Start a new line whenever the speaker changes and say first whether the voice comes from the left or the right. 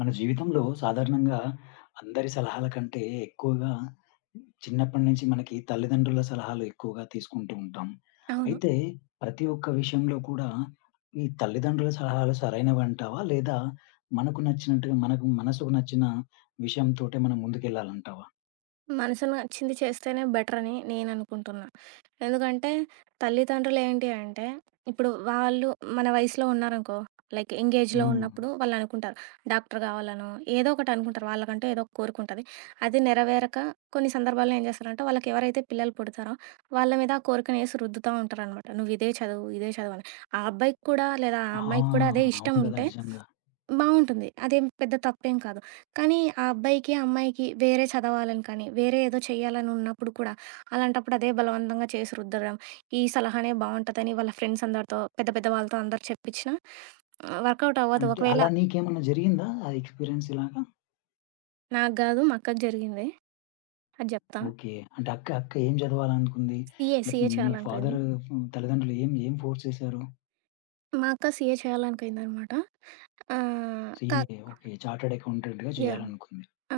left: మన జీవితంలో సాధారణంగా అందరి సలహాల కంటే ఎక్కువగా చిన్నప్పటి నుంచి మనకి తల్లిదండ్రుల సలహాలు ఎక్కువగా తీసుకుంటూ ఉంటాం.
right: అవును.
left: అయితే ప్రతి ఒక్క విషయంలో కూడా ఈ తల్లిదండ్రుల సలహాలు సరైనవంటావా? లేదా మనకు నచ్చినట్టుగా మనకు మనసుకు నచ్చిన విషయంతోటే మనం ముందుకెళ్ళాలంటావా?
right: మనసుకు నచ్చింది చేస్తేనే బెటరని నేననుకుంటున్నా. ఎందుకంటే, తల్లిదండ్రులేంటి అంటే, ఇప్పుడు వాళ్ళు మన వయసులో ఉన్నారనుకో, లైక్ యంగ్ ఏజ్‌లో
left: హ్మ్.
right: ఉన్నప్పుడు వాళ్ళనుకుంటారు. డాక్టర్ కావాలనో, ఏదో ఒకటనుకుంటారు. వాళ్ళకంటూ ఏదో ఒక కోరికుంటది. అది నెరవేరక కొన్ని సందర్భాల్లో ఏం చేస్తారంటే, వాళ్ళకెవరైతే పిల్లలు పుడతారో, వాళ్ళ మీద ఆ కోరికనేసి రుద్దుతా ఉంటారనమాట. నువ్విదే చదువు, ఇదే చదువు అని. ఆ అబ్బాయికి కూడా లేదా ఆ
left: ఆ,
right: అమ్మాయికి కూడా అదే
left: అవును కదా!
right: ఇష్టముంటే
left: నిజంగా.
right: బావుంటుంది. అదేం పెద్ద తప్పేం కాదు. కానీ ఆ అబ్బాయికి, ఆ అమ్మాయికి వేరే చదవాలని కానీ, వేరే ఏదో చేయాలని ఉన్నప్పుడు కూడా, అలాంటప్పుడు అదే బలవంతంగా చేసి రుద్దడం, ఈ సలహానే బావుంటదని వాళ్ళ ఫ్రెండ్స్ అందరితో, పెద్ద పెద్ద వాళ్ళతో అందరు చెప్పించినా వర్కౌట్ అవ్వదు.
left: అంటే
right: ఒకవేళ
left: అలా నీకేమన్నా జరిగిందా ఆ ఎక్స్‌పీరియన్స్ ఇలాగ?
right: నాకు గాదు, మా అక్కకి జరిగింది. అది జెప్తా.
left: ఓకే. అంటే అక్క ఏం చదవాలనుకుంది?
right: సీఏ,
left: అంటే
right: సీఏ
left: మీ
right: చేయాలనుకుంది.
left: ఫాదరు తల్లిదండ్రులు ఏం ఫోర్స్ చేశారు?
right: మా అక్క సీఏ చేయాలనుకుందనమాట. ఆహ్, క
left: సీఏ ఓకే. చార్టర్డ్ అకౌంటెంట్‌గా
right: యాహ్!
left: చేయాలనుకుంది.
right: ఆ!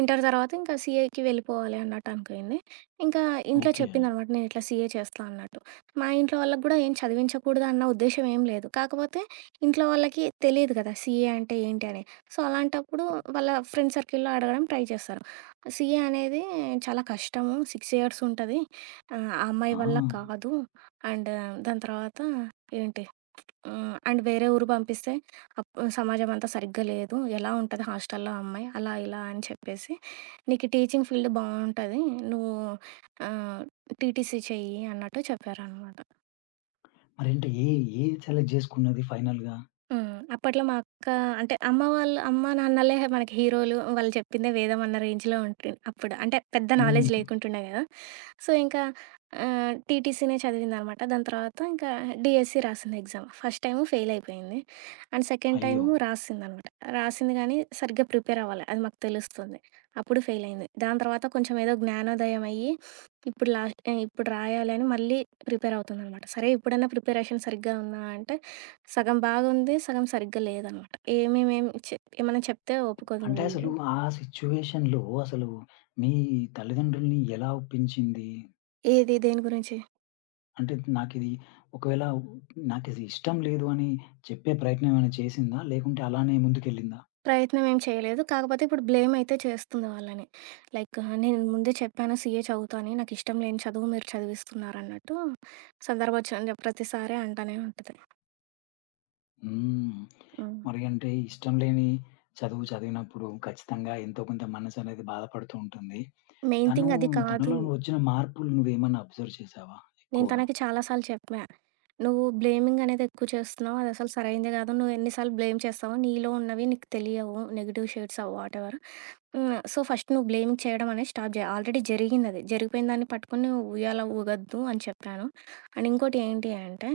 right: ఇంటర్ తర్వాత ఇంకా సీఏకి వెళ్ళిపోవాలి అన్నట్టు అనుకుంది. ఇంకా ఇంట్లో
left: ఓకే.
right: చెప్పిందనమాట, నేను ఇట్లా సీఏ చేస్తా అన్నట్టు. మా ఇంట్లో వాళ్ళకి గూడా ఏం చదివించకూడదు అన్న ఉద్దేశ్యం ఏం లేదు. కాకపోతే ఇంట్లో వాళ్ళకి తెలీదు కదా, సీఏ అంటే ఏంటి అని. సో, అలాంటప్పుడు వాళ్ళ ఫ్రెండ్ సర్కిల్‌లో అడగడం ట్రై చేస్తారు. సీఏ అనేది చాలా కష్టము. 6 ఇయర్స్ ఉంటది. ఆ అమ్మాయి
left: ఆ!
right: వల్ల కాదు. అండ్ దాని తర్వాత ఏంటి. అండ్ వేరే ఊరు పంపిస్తే అప్ సమాజం అంతా సరిగ్గా లేదు. ఎలా ఉంటది హాస్టల్‌లో అమ్మాయి, అలా ఇలా అని చెప్పేసి, నీకు టీచింగ్ ఫీల్డ్ బావుంటది. నువ్వు ఆహ్, టీటీసీ చెయ్యి అన్నట్టు చెప్పారనమాట.
left: మరేంటి ఏ, ఏది సెలెక్ట్ చేసుకున్నది ఫైనల్‌గా?
right: హ్మ్. అప్పట్లో మా అక్క, అంటే అమ్మ వాళ్ళు, అమ్మ నాన్నలే మనకి హీరోలు. వాళ్ళు చెప్పిందే వేదం అన్న రేంజ్‌లో ఉంటుండే అప్పుడు. అంటే పెద్ద నాలెడ్జ్
left: హ్మ్.
right: లేకుంటుండే కదా. సో, ఇంకా టీటీసీనే చదివిందనమాట. దాని తర్వాత ఇంకా డీఎస్సీ రాసింది, ఎగ్జామ్. ఫస్ట్ టైము ఫెయిల్ అయిపోయింది. అండ్ సెకండ్
left: అయ్యో!
right: టైము రాసిందనమాట. రాసింది గానీ సరిగ్గా ప్రిపేర్ అవ్వలే. అది మాకు తెలుస్తుంది. అప్పుడు ఫెయిల్ అయింది. దాని తర్వాత కొంచెం ఏదో జ్ఞానోదయం అయ్యి, ఇప్పుడు లాస్ట్ ఇప్పుడు రాయాలి అని మళ్ళీ ప్రిపేర్ అవుతుందనమాట. సరే ఇప్పుడన్నా ప్రిపరేషన్ సరిగ్గా ఉందా అంటే, సగం బాగుంది, సగం సరిగ్గా లేదనమాట. ఏమేమేం చె ఏమన్నా చెప్తే ఒప్పుకోదు
left: అంటే
right: మళ్ళీ.
left: అసలు ఆ సిట్యుయేషన్‌లో అసలు మీ తల్లిదండ్రుల్ని ఎలా ఒప్పించింది?
right: ఏది? దేని గురించి?
left: అంటే నాకిది ఒకవేళ నాకిది ఇష్టం లేదు అని చెప్పే ప్రయత్నం ఏమైనా చేసిందా? లేకుంటే అలానే ముందుకెళ్ళిందా?
right: ప్రయత్నం ఏం చేయలేదు. కాకపోతే ఇప్పుడు బ్లేమ్ అయితే చేస్తుంది వాళ్ళని. లైక్, నేను ముందే చెప్పాను సీఏ చదువుతా అని. నాకు ఇష్టం లేని చదువు మీరు చదివిస్తున్నారన్నట్టు సందర్భోచితంగా ప్రతిసారి అంటనే ఉంటది.
left: హ్మ్.
right: హ్మ్.
left: మరి అంటే ఇష్టం లేని చదువు చదివినప్పుడు ఖచ్చితంగా ఎంతో కొంత మనసనేది బాధపడుతూ ఉంటుంది.
right: మెయిన్
left: తను
right: థింగ్ అది కాదు.
left: తనలో వచ్చిన మార్పులు నువ్వేమన్నా అబ్జర్వ్ చేశావా
right: నేను
left: ఎక్కువగా?
right: తనకి చాలా సార్లు చెప్పా. "నువ్వు బ్లేమింగ్ అనేది ఎక్కువ చేస్తున్నావు. అది అసలు సరైంది కాదు. నువ్వు ఎన్ని సార్లు బ్లేమ్ చేస్తావో నీలో ఉన్నవి నీకు తెలియవు. Negative shades whatever. హ్మ్. సో, ఫస్ట్ నువ్వు బ్లేమింగ్ చేయడం అనేది స్టాప్ చేయి. ఆల్రెడీ జరిగిందది. జరిగిపోయిన దాన్ని పట్టుకొని నువ్వు ఉయ్యాల ఊగొద్దు" అని చెప్పాను. అండ్ ఇంకోటి ఏంటి అంటే,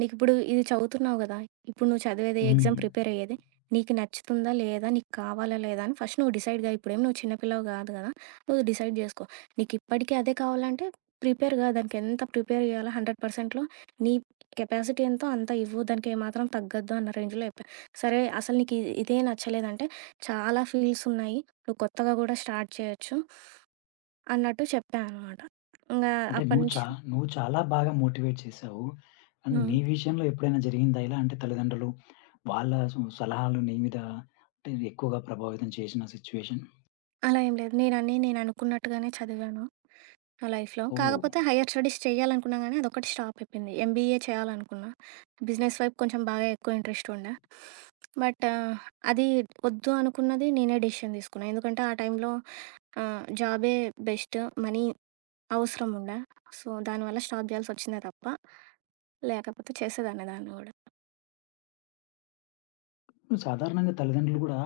right: నీకిప్పుడు ఇది చదువుతున్నావు కదా. ఇప్పుడు నువ్వు చదివేది,
left: హ్మ్.
right: ఎగ్జామ్ ప్రిపేర్ అయ్యేది నీకు నచ్చుతుందా? లేదా? నీకు కావాలా? లేదా? అని ఫస్ట్ నువ్వు డిసైడ్‌గా, ఇప్పుడేమి నువ్వు చిన్న పిల్లవి కాదు కదా. నువ్వు డిసైడ్ చేసుకో. నీకిప్పటికి అదే కావాలంటే ప్రిపేర్‌గా దానికెంత ప్రిపేర్ జేయాలో 100%లో నీ కెపాసిటీ ఎంతో అంత ఇవ్వు. దానికి ఏమాత్రం తగ్గద్దు అన్న రేంజ్‌లో చెప్పా. సరే అసలు నీకు ఇదే నచ్చలేదంటే చాలా ఫీల్డ్స్ ఉన్నాయి. నువ్వు కొత్తగా గూడా స్టార్ట్ చేయొచ్చు అన్నట్టు చెప్పా అనమాట. ఇంగా
left: అంటే
right: అప్పటి నుంచి
left: నువ్వు చాలా బాగా మోటివేట్ చేశావు. అండ్
right: హ్మ్.
left: నీ విషయంలో ఎప్పుడైనా జరిగిందా ఇలా? అంటే తల్లిదండ్రులు వాళ్ళ సొ సలహాలు నీ మీద అంటే ఎక్కువగా ప్రభావితం చేసిన సిట్యుయేషన్?
right: అలా ఏం లేదు. నేనన్నీ నేను అనుకున్నట్టుగానే చదివాను నా లైఫ్‌లో.
left: ఓహ్!
right: కాకపోతే హైయర్ స్టడీస్ చేయాలనుకున్నా గానీ, అదొక్కటి స్టాప్ అయిపోయింది. ఎంబీఏ చేయాలనుకున్నా. బిజినెస్ వైపు కొంచెం బాగా ఎక్కువ ఇంట్రెస్ట్ ఉండే. బట్ అది వద్దు అనుకున్నది నేనే డెసిషన్ తీసుకున్నా. ఎందుకంటే ఆ టైంలో జాబే బెస్ట్, మనీ అవసరం ఉండే. సో, దానివల్ల స్టాప్ చేయాల్సొచ్చిందే తప్ప, లేకపోతే చేసేదాన్ని దాన్ని గూడా.
left: సాధారణంగా తల్లిదండ్రులు గూడా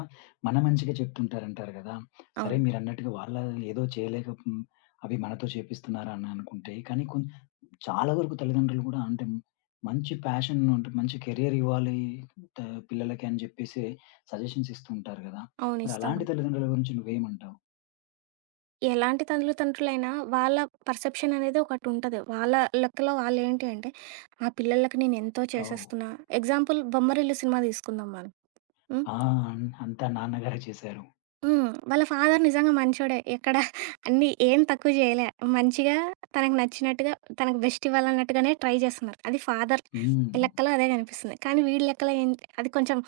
left: మన మంచికే చెప్తుంటారంటారు గదా! సరే
right: అవును.
left: మీరన్నట్టుగా వాళ్ళ ఏదో చేయలేక అవి మనతో చేపిస్తున్నారని అనుకుంటే, కానీ కొం చాలా వరకు తల్లిదండ్రులు గూడా అంటే మంచి ప్యాషన్ అంటే మంచి కెరియర్ ఇవ్వాలి త పిల్లలకి అని జెప్పేసి సజెషన్స్ ఇస్తూ ఉంటారు గదా!
right: అవును.
left: మరి
right: ఇస్తాడు.
left: అలాంటి తల్లిదండ్రుల గురించి నువ్వేమంటావు?
right: ఎలాంటి తల్లితండ్రులైనా వాళ్ళ పర్సెప్షన్ అనేది ఒకటుంటది. వాళ్ళ లెక్కలో వాళ్ళేంటి అంటే, ఆ పిల్లలకి నేనెంతో
left: ఓహ్!
right: చేసేస్తున్నా. ఎగ్జాంపుల్ 'బొమ్మరిల్లు' సినిమా తీసుకుందాం మనం. హ్మ్.
left: ఆ! అంతా నాన్నగారే చేశారు.
right: హ్మ్. వాళ్ళ ఫాదర్ నిజంగా మంచోడే. ఎక్కడ అన్నీ ఏం తక్కువ జేయలే. మంచిగా తనకు నచ్చినట్టుగా, తనకు బెస్ట్ ఇవ్వాలన్నట్టుగానే ట్రై చేస్తున్నారు. అది ఫాదర్
left: హ్మ్.
right: లెక్కలో అదే కనిపిస్తుంది. కానీ వీడి లెక్కలో ఏం, అది కొంచెం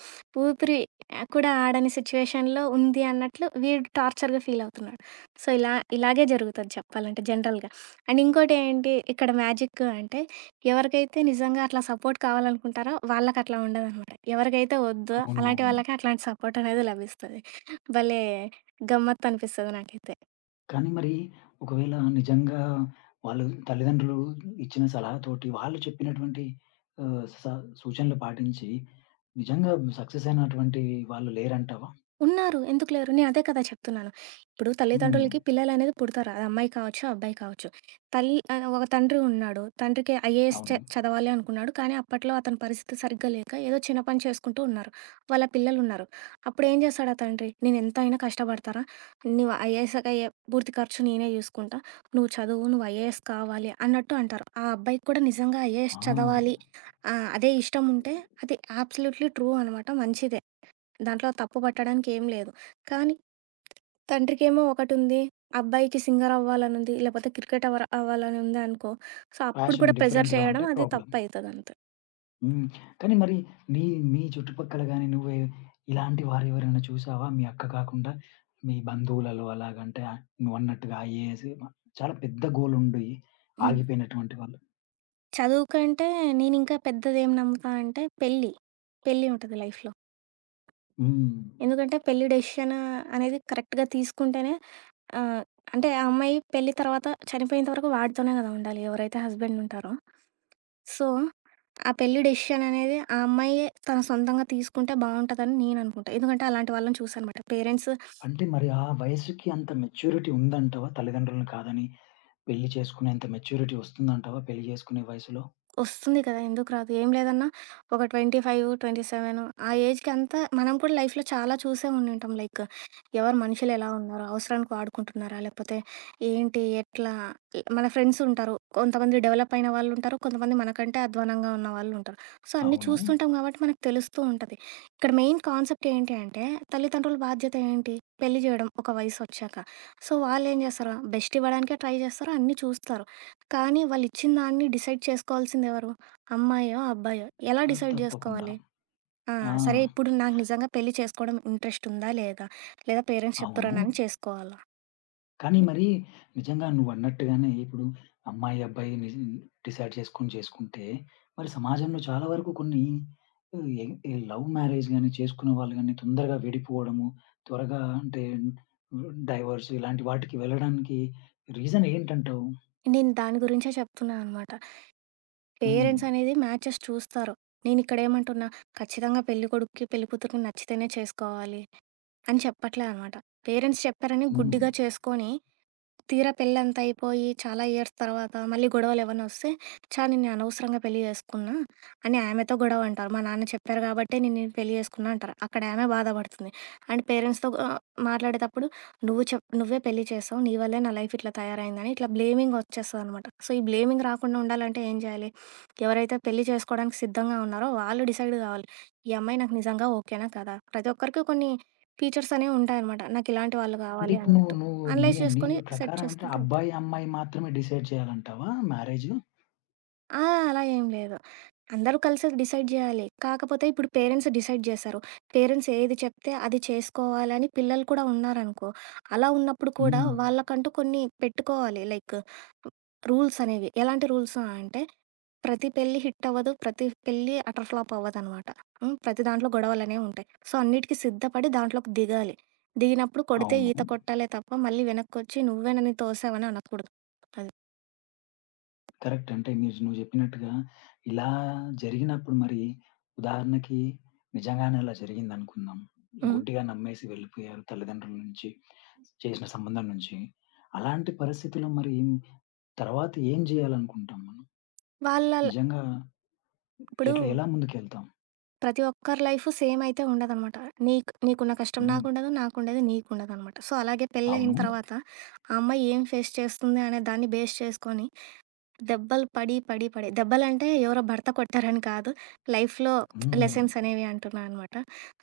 right: ఊపిరి కూడా ఆడని సిచ్యువేషన్‌లో ఉంది అన్నట్లు వీడు టార్చర్‌గా ఫీల్ అవుతున్నాడు. సో, ఇలాగే జరుగుతది చెప్పాలంటే జనరల్‌గా. అండ్ ఇంకోటేంటి ఇక్కడ మ్యాజిక్ అంటే, ఎవరికైతే నిజంగా అట్లా సపోర్ట్ కావాలనుకుంటారో వాళ్ళకట్లా ఉండదనమాట. ఎవరికైతే వద్దో
left: అవును.
right: అలాంటి
left: అవును.
right: వాళ్ళకే అట్లాంటి సపోర్ట్ అనేది లభిస్తది. భలే గమ్మత్తనిపిస్తది నాకైతే.
left: కానీ మరి ఒకవేళ నిజంగా వాళ్ళు తల్లిదండ్రులు ఇచ్చిన సలహాతోటి, వాళ్ళు చెప్పినటువంటి ఆహ్, స సూచనలు పాటించి నిజంగా సక్సెస్ అయినటువంటి వాళ్ళు లేరంటావా?
right: ఉన్నారు. ఎందుకు లేరు? నేను అదే కదా చెప్తున్నాను. ఇప్పుడు
left: హ్మ్.
right: తల్లిదండ్రులకి పిల్లలనేది పుడతారు. అది అమ్మాయి కావచ్చు, అబ్బాయి కావచ్చు. తల్లి ఒక తండ్రి ఉన్నాడు. తండ్రికి ఐఏఎస్
left: అవును.
right: చదవాలి అనుకున్నాడు. కానీ అప్పట్లో అతని పరిస్థితి సరిగ్గా లేక ఏదో చిన్న పని చేసుకుంటూ ఉన్నారు. వాళ్ళ పిల్లలున్నారు. అప్పుడేం చేస్తాడు ఆ తండ్రి? నేనెంత అయినా కష్టపడతారా? నువ్వు ఐఏఎస్‌కి అయ్యే పూర్తి ఖర్చు నేనే చూసుకుంటా. నువ్వు చదువు, నువ్వు ఐఏఎస్ కావాలి అన్నట్టు అంటారు. ఆ అబ్బాయికి కూడా నిజంగా ఐఏఎస్
left: ఆ!
right: చదవాలి, అదే ఇష్టం ఉంటే అది అబ్సల్యూట్‌లీ ట్రూ అనమాట. మంచిదే. దాంట్లో తప్పు పట్టడానికి ఏం లేదు. కానీ తండ్రికేమో ఒకటుంది. అబ్బాయికి సింగర్ అవ్వాలనుంది. లేపోతే క్రికెట్ అవ్వాలని ఉందనుకో, సో, అప్పుడు
left: ప్యాషన్
right: కూడా ప్రెజర్
left: డిఫరెంట్‌గా
right: చేయడం
left: ఉంటే
right: అది
left: ప్రాబ్లమ్.
right: తప్పయితదంతే.
left: హ్మ్. కానీ మరి నీ మీ చుట్టుపక్కల గాని నువ్వే ఇలాంటి వారెవరైనా చూసావా? మీ అక్క కాకుండా మీ బంధువులలో అలాగంటే నువ్వన్నట్టుగా ఐఏఎస్ చాలా పెద్ద గోల్ ఉండి
right: హ్మ్.
left: ఆగిపోయినటువంటి వాళ్ళు?
right: చదువు కంటే నేనింకా పెద్దదేం నమ్ముతా అంటే పెళ్లి. పెళ్లి ఉంటది లైఫ్‌లో.
left: హ్మ్.
right: ఎందుకంటే పెళ్లి డెసిషన్ అనేది కరెక్ట్‌గా తీసుకుంటేనే, ఆహ్, అంటే ఆ అమ్మాయి పెళ్లి తర్వాత చనిపోయేంత వరకు వాడితోనే గదా ఉండాలి, ఎవరైతే హస్బెండ్ ఉంటారో. సో ఆ పెళ్లి డెసిషన్ అనేది ఆ అమ్మాయే తన సొంతంగా తీసుకుంటే బావుంటదని నేననుకుంటా. ఎందుకంటే అలాంటి వాళ్ళని చూసానమాట. పేరెంట్స్.
left: అంటే మరి ఆ వయస్సుకి అంత మెచ్యూరిటీ ఉందంటావా? తల్లిదండ్రులను కాదని పెళ్లి చేసుకునేంత మెచ్యూరిటీ వస్తుందంటావా పెళ్లి చేసుకునే వయసులో?
right: వస్తుంది కదా! ఎందుకు రాదు? ఏం లేదన్నా ఒక 25, 27 ఆ ఏజ్‌కి అంతా మనం కూడా లైఫ్‌లో చాలా చూసే ఉండింటాం. లైక్, ఎవరు మనుషులు ఎలా ఉన్నారు? అవసరానికి వాడుకుంటున్నారా? లేకపోతే ఏంటి? ఎట్లా? మన ఫ్రెండ్స్ ఉంటారు. కొంతమంది డెవలప్ అయిన వాళ్ళుంటారు. కొంతమంది మనకంటే అధ్వానంగా ఉన్న వాళ్ళుంటారు. సో, అన్నీ
left: అవును.
right: చూస్తుంటాం కాబట్టి మనకు తెలుస్తూ ఉంటది. ఇక్కడ మెయిన్ కాన్సెప్ట్ ఏంటి అంటే, తల్లిదండ్రుల బాధ్యత ఏంటి? పెళ్లి జేయడం ఒక వయసొచ్చాక. సో, వాళ్ళేం జేస్తారు? బెస్ట్ ఇవ్వడానికే ట్రై జేస్తారు. అన్నీ చూస్తారు. కానీ వాళ్ళిచ్చిన దాన్ని డిసైడ్ చేసుకోవాల్సిందెవరు? అమ్మాయో, అబ్బాయో? ఎలా
left: ఆహ్,
right: డిసైడ్
left: తప్పకుండా.
right: జేసుకోవాలి? ఆ!
left: ఆ!
right: సరే ఇప్పుడు నాకు నిజంగా పెళ్లి చేసుకోవడం ఇంట్రెస్టుందా? లేదా? లేదా పేరెంట్స్
left: అవును.
right: చెప్తుర్రనని చేసుకోవాలా?
left: కానీ మరి నిజంగా నువ్వన్నట్టుగానే ఇప్పుడు అమ్మాయి, అబ్బాయి నిజం డిసైడ్ చేసుకొని చేసుకుంటే మరి సమాజంలో చాలా వరకు కొన్ని ఆహ్, ఎ ఈ లవ్ మ్యారేజ్ గాని, చేసుకున్న వాళ్ళు గాని తొందరగా విడిపోవడము, త్వరగా అంటే డైవోర్స్ ఇలాంటి వాటికి వెళ్ళడానికి రీజన్ ఏంటంటావు?
right: నేను దాని గురించే చెప్తున్నా అనమాట.
left: హ్మ్.
right: పేరెంట్స్ అనేది మ్యాచెస్ చూస్తారు. నేనిక్కడేమంటున్నా, ఖచ్చితంగా పెళ్లి కొడుక్కి, పెళ్లి కూతురికి నచ్చితేనే చేసుకోవాలి అని చెప్పట్లే అనమాట. పేరెంట్స్ చెప్పారని
left: హ్మ్.
right: గుడ్డిగా చేసుకొని తీరా పెళ్ళంత అయిపోయి చాలా ఇయర్స్ తర్వాత మళ్ళీ గొడవలు ఏమైనా వస్తే, నిన్ను అనవసరంగా పెళ్లి చేసుకున్నా అని ఆమెతో గొడవ అంటారు. మా నాన్న చెప్పారు కాబట్టే నేను నిన్ను పెళ్లి చేసుకున్నా అంటారు. అక్కడ ఆమె బాధపడుతుంది. అండ్ పేరెంట్స్తో మాట్లాడేటప్పుడు, నువ్వు చెప్ నువ్వే పెళ్లి చేసావు, నీ వల్లే నా లైఫ్ ఇట్లా తయారైందని ఇట్లా బ్లేమింగ్ వచ్చేస్తుంది అనమాట. సో, ఈ బ్లేమింగ్ రాకుండా ఉండాలంటే ఏం చేయాలి? ఎవరైతే పెళ్లి చేసుకోవడానికి సిద్ధంగా ఉన్నారో వాళ్ళు డిసైడ్ కావాలి. ఈ అమ్మాయి నాకు నిజంగా ఓకేనా కదా? ప్రతి ఒక్కరికి కొన్ని ఫీచర్స్ అనేవి ఉంటాయన్నమాట. నాకు ఇలాంటి వాళ్ళు
left: అంటే
right: కావాలి
left: ఇప్పుడు నువ్వు
right: అన్నట్టు
left: నువ్వు నీ
right: అనలైజ్
left: నీ
right: చేసుకొని సెట్
left: ప్రకారం అంటే
right: చేసుకుంటే అంతే.
left: అబ్బాయి, అమ్మాయి మాత్రమే డిసైడ్ చేయాలంటావా మ్యారేజు?
right: ఆ! అలా ఏం లేదు. అందరూ కలిసి డిసైడ్ జేయాలి. కాకపోతే ఇప్పుడు పేరెంట్స్ డిసైడ్ జేశారు, పేరెంట్స్ ఏది చెప్తే అది చేసుకోవాలని పిల్లలు కూడా ఉన్నారనుకో, అలా ఉన్నప్పుడు కూడా
left: హ్మ్.
right: వాళ్ళకంటూ కొన్ని పెట్టుకోవాలి. లైక్ రూల్స్ అనేవి. ఎలాంటి రూల్స్ అంటే, ప్రతి పెళ్లి హిట్ అవ్వదు. ప్రతి పెళ్లి అటర్ ఫ్లాప్ అవ్వదనమాట. హ్మ్. ప్రతి దాంట్లో గొడవలనేవి ఉంటాయి. సో, అన్నిటికి సిద్ధపడి దాంట్లోకి దిగాలి. దిగినప్పుడు కొడితే
left: అవును.
right: ఈత కొట్టాలే తప్ప, మళ్ళీ వెనక్కొచ్చి నువ్వే నన్ను తోసావని అనకూడదు. అది.
left: కరెక్ట్. అంటే నువ్వు చెప్పినట్టుగా ఇలా జరిగినప్పుడు మరి ఉదాహరణకి నిజంగానే అలా జరిగిందనుకుందాం.
right: హ్మ్.
left: గుడ్డిగా నమ్మేసి వెళ్ళిపోయారు తల్లిదండ్రుల నుంచి, చేసిన సంబంధం నుంచి. అలాంటి పరిస్థితిలో మరి తర్వాత ఏం జేయాలనుకుంటాం మనం?
right: వాళ్ళళ్
left: నిజంగా
right: ఇప్పుడు
left: ఎలా ముందుకెళ్తాం?
right: ప్రతి ఒక్కరి లైఫ్ సేమ్ అయితే ఉండదనమాట. నీకు నీకున్న కష్టం
left: హ్మ్.
right: నాకుండదు, నాకుండేది నీకుండదనమాట. సో, అలాగే పెళ్ళయిన
left: అవును.
right: తర్వాత ఓకే. ఆ అమ్మాయి ఏం ఫేస్ చేస్తుంది అనే దాన్ని బేస్ చేసుకొని దెబ్బలు పడి, పడి, పడి, దెబ్బలంటే ఎవరో భర్త కొట్టారని కాదు, లైఫ్‌లో
left: హ్మ్.
right: లెసన్స్ అనేవి అంటున్నా అనమాట.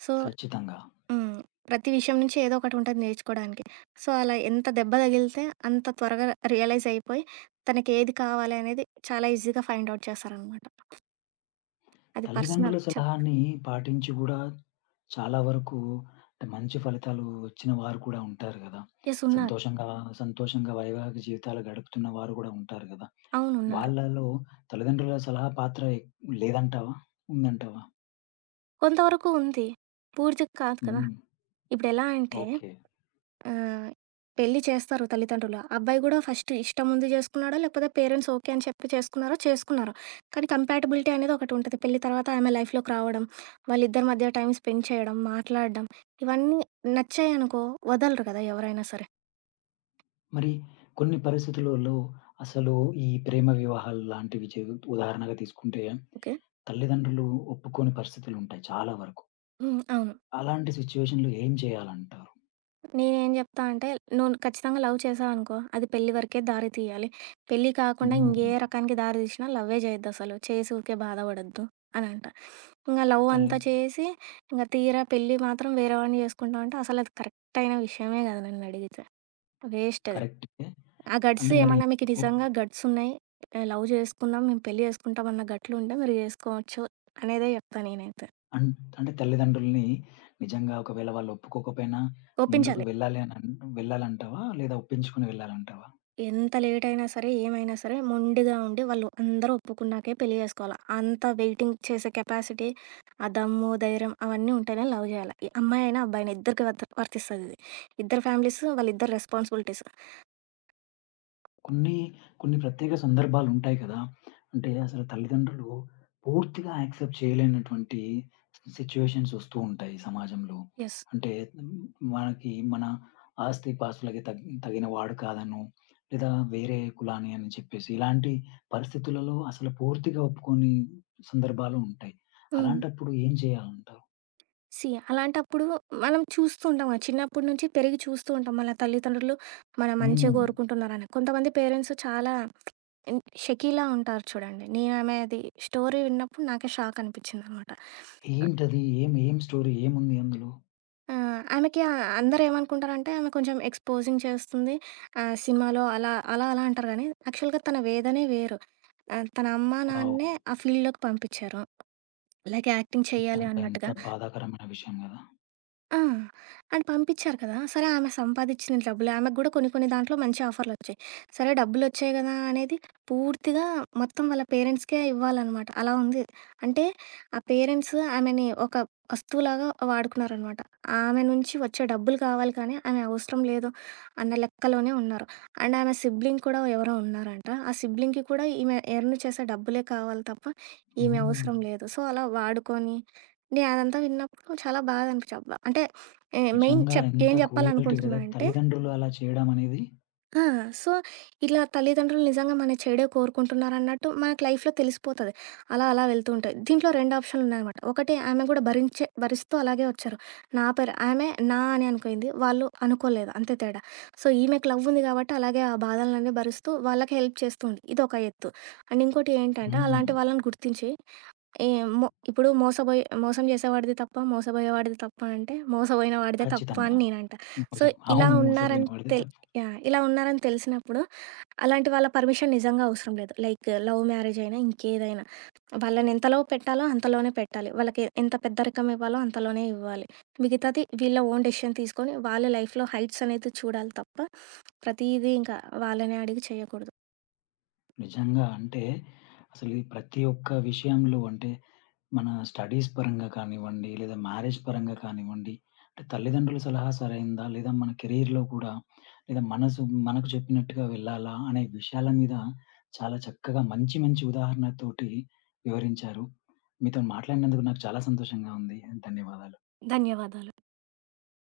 right: సో,
left: ఖచ్చితంగా.
right: హ్మ్. ప్రతి విషయం నుంచి ఏదో ఒకటి ఉంటది నేర్చుకోడానికి. సో, అలా ఎంత దెబ్బ తగిలితే అంత త్వరగా రియలైజ్ అయిపోయి తనకేది కావాలి అనేది చాలా ఈజీగా ఫైండ్ ఔట్ చేస్తారనమాట. అది
left: తల్లిదండ్రుల
right: పర్సనల్.
left: సలహాని పాటించి గూడా చాలా వరకు అంటే మంచి ఫలితాలు వచ్చిన వారు కూడా ఉంటారు గదా!
right: యెస్. ఉన్నారు.
left: సంతోషంగా సంతోషంగా వైవాహిక జీవితాలు గడుపుతున్న వారు గూడా ఉంటారు గదా!
right: అవును. ఉన్నారు.
left: వాళ్ళలో తల్లిదండ్రుల సలహా పాత్ర లేదంటావా? ఉందంటావా?
right: కొంతవరకు ఉంది. పూర్తిగా కాదు కదా.
left: హ్మ్.
right: ఇప్పుడెలా అంటే
left: ఓకే.
right: ఆహ్, పెళ్లి చేస్తారు తల్లిదండ్రులు. అబ్బాయి గూడా ఫస్ట్ ఇష్టముంది చేసుకున్నాడో, లేకపోతే పేరెంట్స్ ఓకే అని చెప్పి చేసుకున్నారో, చేసుకున్నారు. కానీ కంపాటిబిలిటీ అనేది ఒకటుంటది. పెళ్లి తర్వాత ఆమె లైఫ్‌లోకి రావడం, వాళ్ళిద్దరి మధ్య టైమ్ స్పెండ్ చేయడం, మాట్లాడడం, ఇవన్నీ నచ్చాయనుకో వదలరు కదా ఎవరైనా సరే.
left: మరి కొన్ని పరిస్థితులలో అసలు ఈ ప్రేమ వివాహాలు లాంటివి జరుగు ఉదాహరణగా తీసుకుంటే
right: ఓకే.
left: తల్లిదండ్రులు ఒప్పుకోని పరిస్థితులుంటాయి చాలా వరకు.
right: హ్మ్. అవును.
left: అలాంటి సిట్యుయేషన్‌లో ఏం చేయాలంటారు?
right: నేనేం జెప్తా అంటే, నువ్వు ఖచ్చితంగా లవ్ చేశావనుకో, అది పెళ్లి వరకే దారి తీయాలి. పెళ్లి కాకుండా ఇంగే
left: హ్మ్.
right: రకానికి దారి తీసినా లవ్వే చేయొద్దసలు. చేసి ఊరికే బాధపడొద్దు అనంటా. ఇంగ లవ్
left: తల్లి
right: అంతా చేసి, ఇంగ తీరా పెళ్లి మాత్రం వేరే వాడిని చేసుకుంటావంటే అసలది కరెక్ట్ అయిన విషయమే గాదు నన్నడిగితే. వేస్ట్ అది.
left: కరెక్టే.
right: ఆ గట్స్
left: అంటే మరి
right: ఏమన్నా మీకు
left: ఒప్
right: నిజంగా గట్స్ ఉన్నాయి, లవ్ చేసుకుందాం, మేము పెళ్లి చేసుకుంటాం అన్న గట్లుంటే మీరు చేసుకోవచ్చు అనేదే జెప్తా నేనైతే.
left: అన్ అంటే తల్లిదండ్రుల్ని నిజంగా ఒకవేళ వాళ్ళు ఒప్పుకోకపోయినా ముందుకు
right: ఒప్పించాలి.
left: వెళ్ళాలి అని అన్ వెళ్ళాలంటావా? లేదా ఒప్పించుకొని వెళ్ళాలంటావా?
right: ఎంత లేటయినా సరే, ఏమైనా సరే మొండిగా ఉండి వాళ్ళు అందరూ ఒప్పుకున్నాకే పెళ్లి జేసుకోవాల. అంత వెయిటింగ్ చేసే కెపాసిటీ, ఆ దమ్ము, ధైర్యం అవన్నీ ఉంటేనే లవ్ జేయాల. ఈ అమ్మాయైనా, అబ్బాయినా ఇద్దరికి వర్తిస్తదిది. ఇద్దరు ఫ్యామిలీస్, వాళ్ళిద్దరి రెస్పాన్సిబిలిటీస్.
left: కొన్ని, కొన్ని ప్రత్యేక సందర్భాలుంటాయి కదా! అంటే అసలు తల్లిదండ్రులు పూర్తిగా యాక్సెప్ట్ చేయలేనటువంటి సిట్యుయేషన్స్ వస్తూ ఉంటాయి సమాజంలో.
right: యెస్.
left: అంటే ఉమ్, మనకి మన ఆస్తిపాస్తులకి తగిన వాడు కాదనో, లేదా వేరే కులాని అని చెప్పేసి ఇలాంటి పరిస్థితులలో అసలు పూర్తిగా ఒప్పుకోని సందర్భాలు ఉంటాయి.
right: హ్మ్.
left: అలాంటప్పుడు ఏం చేయాలంటావు?
right: సీ అలాంటప్పుడు మనం చూస్తూ ఉంటాం గదా. చిన్నప్పటి నుంచి పెరిగి చూస్తూ ఉంటాం మన తల్లిదండ్రులు మన మంచే
left: హ్మ్.
right: గోరుకుంటున్నారని. కొంతమంది పేరెంట్స్ చాలా షకీలా ఉంటారు చూడండి. నేను ఆమెది స్టోరీ విన్నప్పుడు నాకే షాక్ అనిపిచ్చిందనమాట.
left: ఏంటది? ఏం ఏం స్టోరీ ఏముంది అందులో?
right: ఆ! ఆమెకి అందరేమనుకుంటారంటే ఆమె కొంచెం ఎక్స్‌పోజింగ్ చేస్తుంది. సినిమాలో అలా, అలా, అలా అంటారు గానీ, యాక్చువల్‌గా తన వేదనే వేరు. తన అమ్మ,
left: వావ్!
right: నాన్నే ఆ ఫీల్డ్‌లోకి పంపిచ్చారు. లైక్ యాక్టింగ్ చేయాలి
left: నిజంగా ఎంత
right: అన్నట్టుగా.
left: బాధాకరమైన విషయం గదా!
right: ఆ! అండ్ పంపిచ్చారు కదా. సరే ఆమె సంపాదిచ్చిన డబ్బులే, ఆమెకు గూడా కొన్ని కొన్ని దాంట్లో మంచి ఆఫర్‌లొచ్చాయి. సరే డబ్బులొచ్చాయి గదా అనేది, పూర్తిగా మొత్తం వాళ్ళ పేరెంట్స్‌కే ఇవ్వాలనమాట. అలా ఉంది. అంటే ఆ పేరెంట్స్ ఆమెని ఒక వస్తువులాగా వాడుకున్నారనమాట. ఆమె నుంచి వచ్చే డబ్బులు కావాలి కానీ, ఆమె అవసరం లేదు అన్న లెక్కలోనే ఉన్నారు. అండ్ ఆమె సిబ్లింగ్ కూడా ఎవరో ఉన్నారంట. ఆ సిబ్లింగ్‌కి కూడా ఈమె ఎర్న్ చేసే డబ్బులే కావాలి తప్ప, ఈమె
left: హ్మ్.
right: అవసరం లేదు. సో, అలా వాడుకొని, నేను అదంతా విన్నప్పుడు చాలా బాధ అనిపించి, అబ్బా! అంటే మెయిన్
left: నిజంగా ఎంత
right: ఏం
left: క్రూయల్టీ గదా!
right: చెప్పాలనుకుంటున్నా అంటే
left: తల్లిదండ్రులు అలా చేయడం అనేది.
right: ఆ! సో, ఇలా తల్లిదండ్రులు నిజంగా మన చెడే కోరుకుంటున్నారన్నట్టు మనకు లైఫ్‌లో తెలిసిపోతది. అలా అలా వెళ్తూ ఉంటాయి. దీంట్లో 2 ఆప్షన్‌లున్నాయనమాట. ఒకటి, ఆమె కూడా భరించే భరిస్తూ అలాగే వచ్చారు. నా పేరు ఆమె నా అని అనుకుంది. వాళ్ళు అనుకోలేదు. అంతే తేడా. సో, ఈమెకు లవ్ ఉంది కాబట్టి అలాగే ఆ బాధలన్నీ భరిస్తూ వాళ్ళకి హెల్ప్ చేస్తూ ఉంది. ఇదొక ఎత్తు. అండ్ ఇంకోటి ఏంటంటే
left: హ్మ్.
right: అలాంటి వాళ్ళని గుర్తించి ఏ మొ ఇప్పుడు మోసబోయే, మోసం చేసేవాడిది తప్ప, మోసబోయేవాడిది తప్ప, అంటే మోసబోయిన వాడిదే తప్పు
left: ఖచ్చితంగా.
right: అని నేనంట. సో,
left: మోసం
right: ఇలా
left: అవును. మోసపోయిన
right: ఉన్నారని
left: వాడిదే
right: తెల్
left: తప్పు.
right: యాహ్! ఇలా ఉన్నారని తెలిసినప్పుడు, అలాంటి వాళ్ళ పర్మిషన్ నిజంగా అవసరం లేదు. లైక్ లవ్ మ్యారేజ్ అయినా, ఇంకేదైనా. వాళ్ళని ఎంతలో పెట్టాలో అంతలోనే పెట్టాలి. వాళ్ళకి ఎంత పెద్దరికం ఇవ్వాలో అంతలోనే ఇవ్వాలి. మిగతాది వీళ్ళ ఓన్ డెసిషన్ తీసుకొని, వాళ్ళ లైఫ్‌లో హైట్స్ అనేది చూడాలి తప్ప, ప్రతీదీ ఇంకా వాళ్ళనే అడిగి చేయకూడదు.
left: నిజంగా అంటే అసలు ఈ ప్రతి ఒక్క విషయంలో అంటే మన స్టడీస్ పరంగా కానివ్వండి, లేదా మ్యారేజ్ పరంగా కానివ్వండి, అంటే తల్లిదండ్రుల సలహా సరైందా? లేదా మన కెరీర్‌లో కూడా లేదా మనసు మనకు చెప్పినట్టుగా వెళ్ళాలా? అనే విషయాల మీద చాలా చక్కగా మంచి మంచి ఉదాహరణతోటి వివరించారు. మీతోని మాట్లాడినందుకు నాకు చాలా సంతోషంగా ఉంది. ధన్యవాదాలు.
right: ధన్యవాదాలు.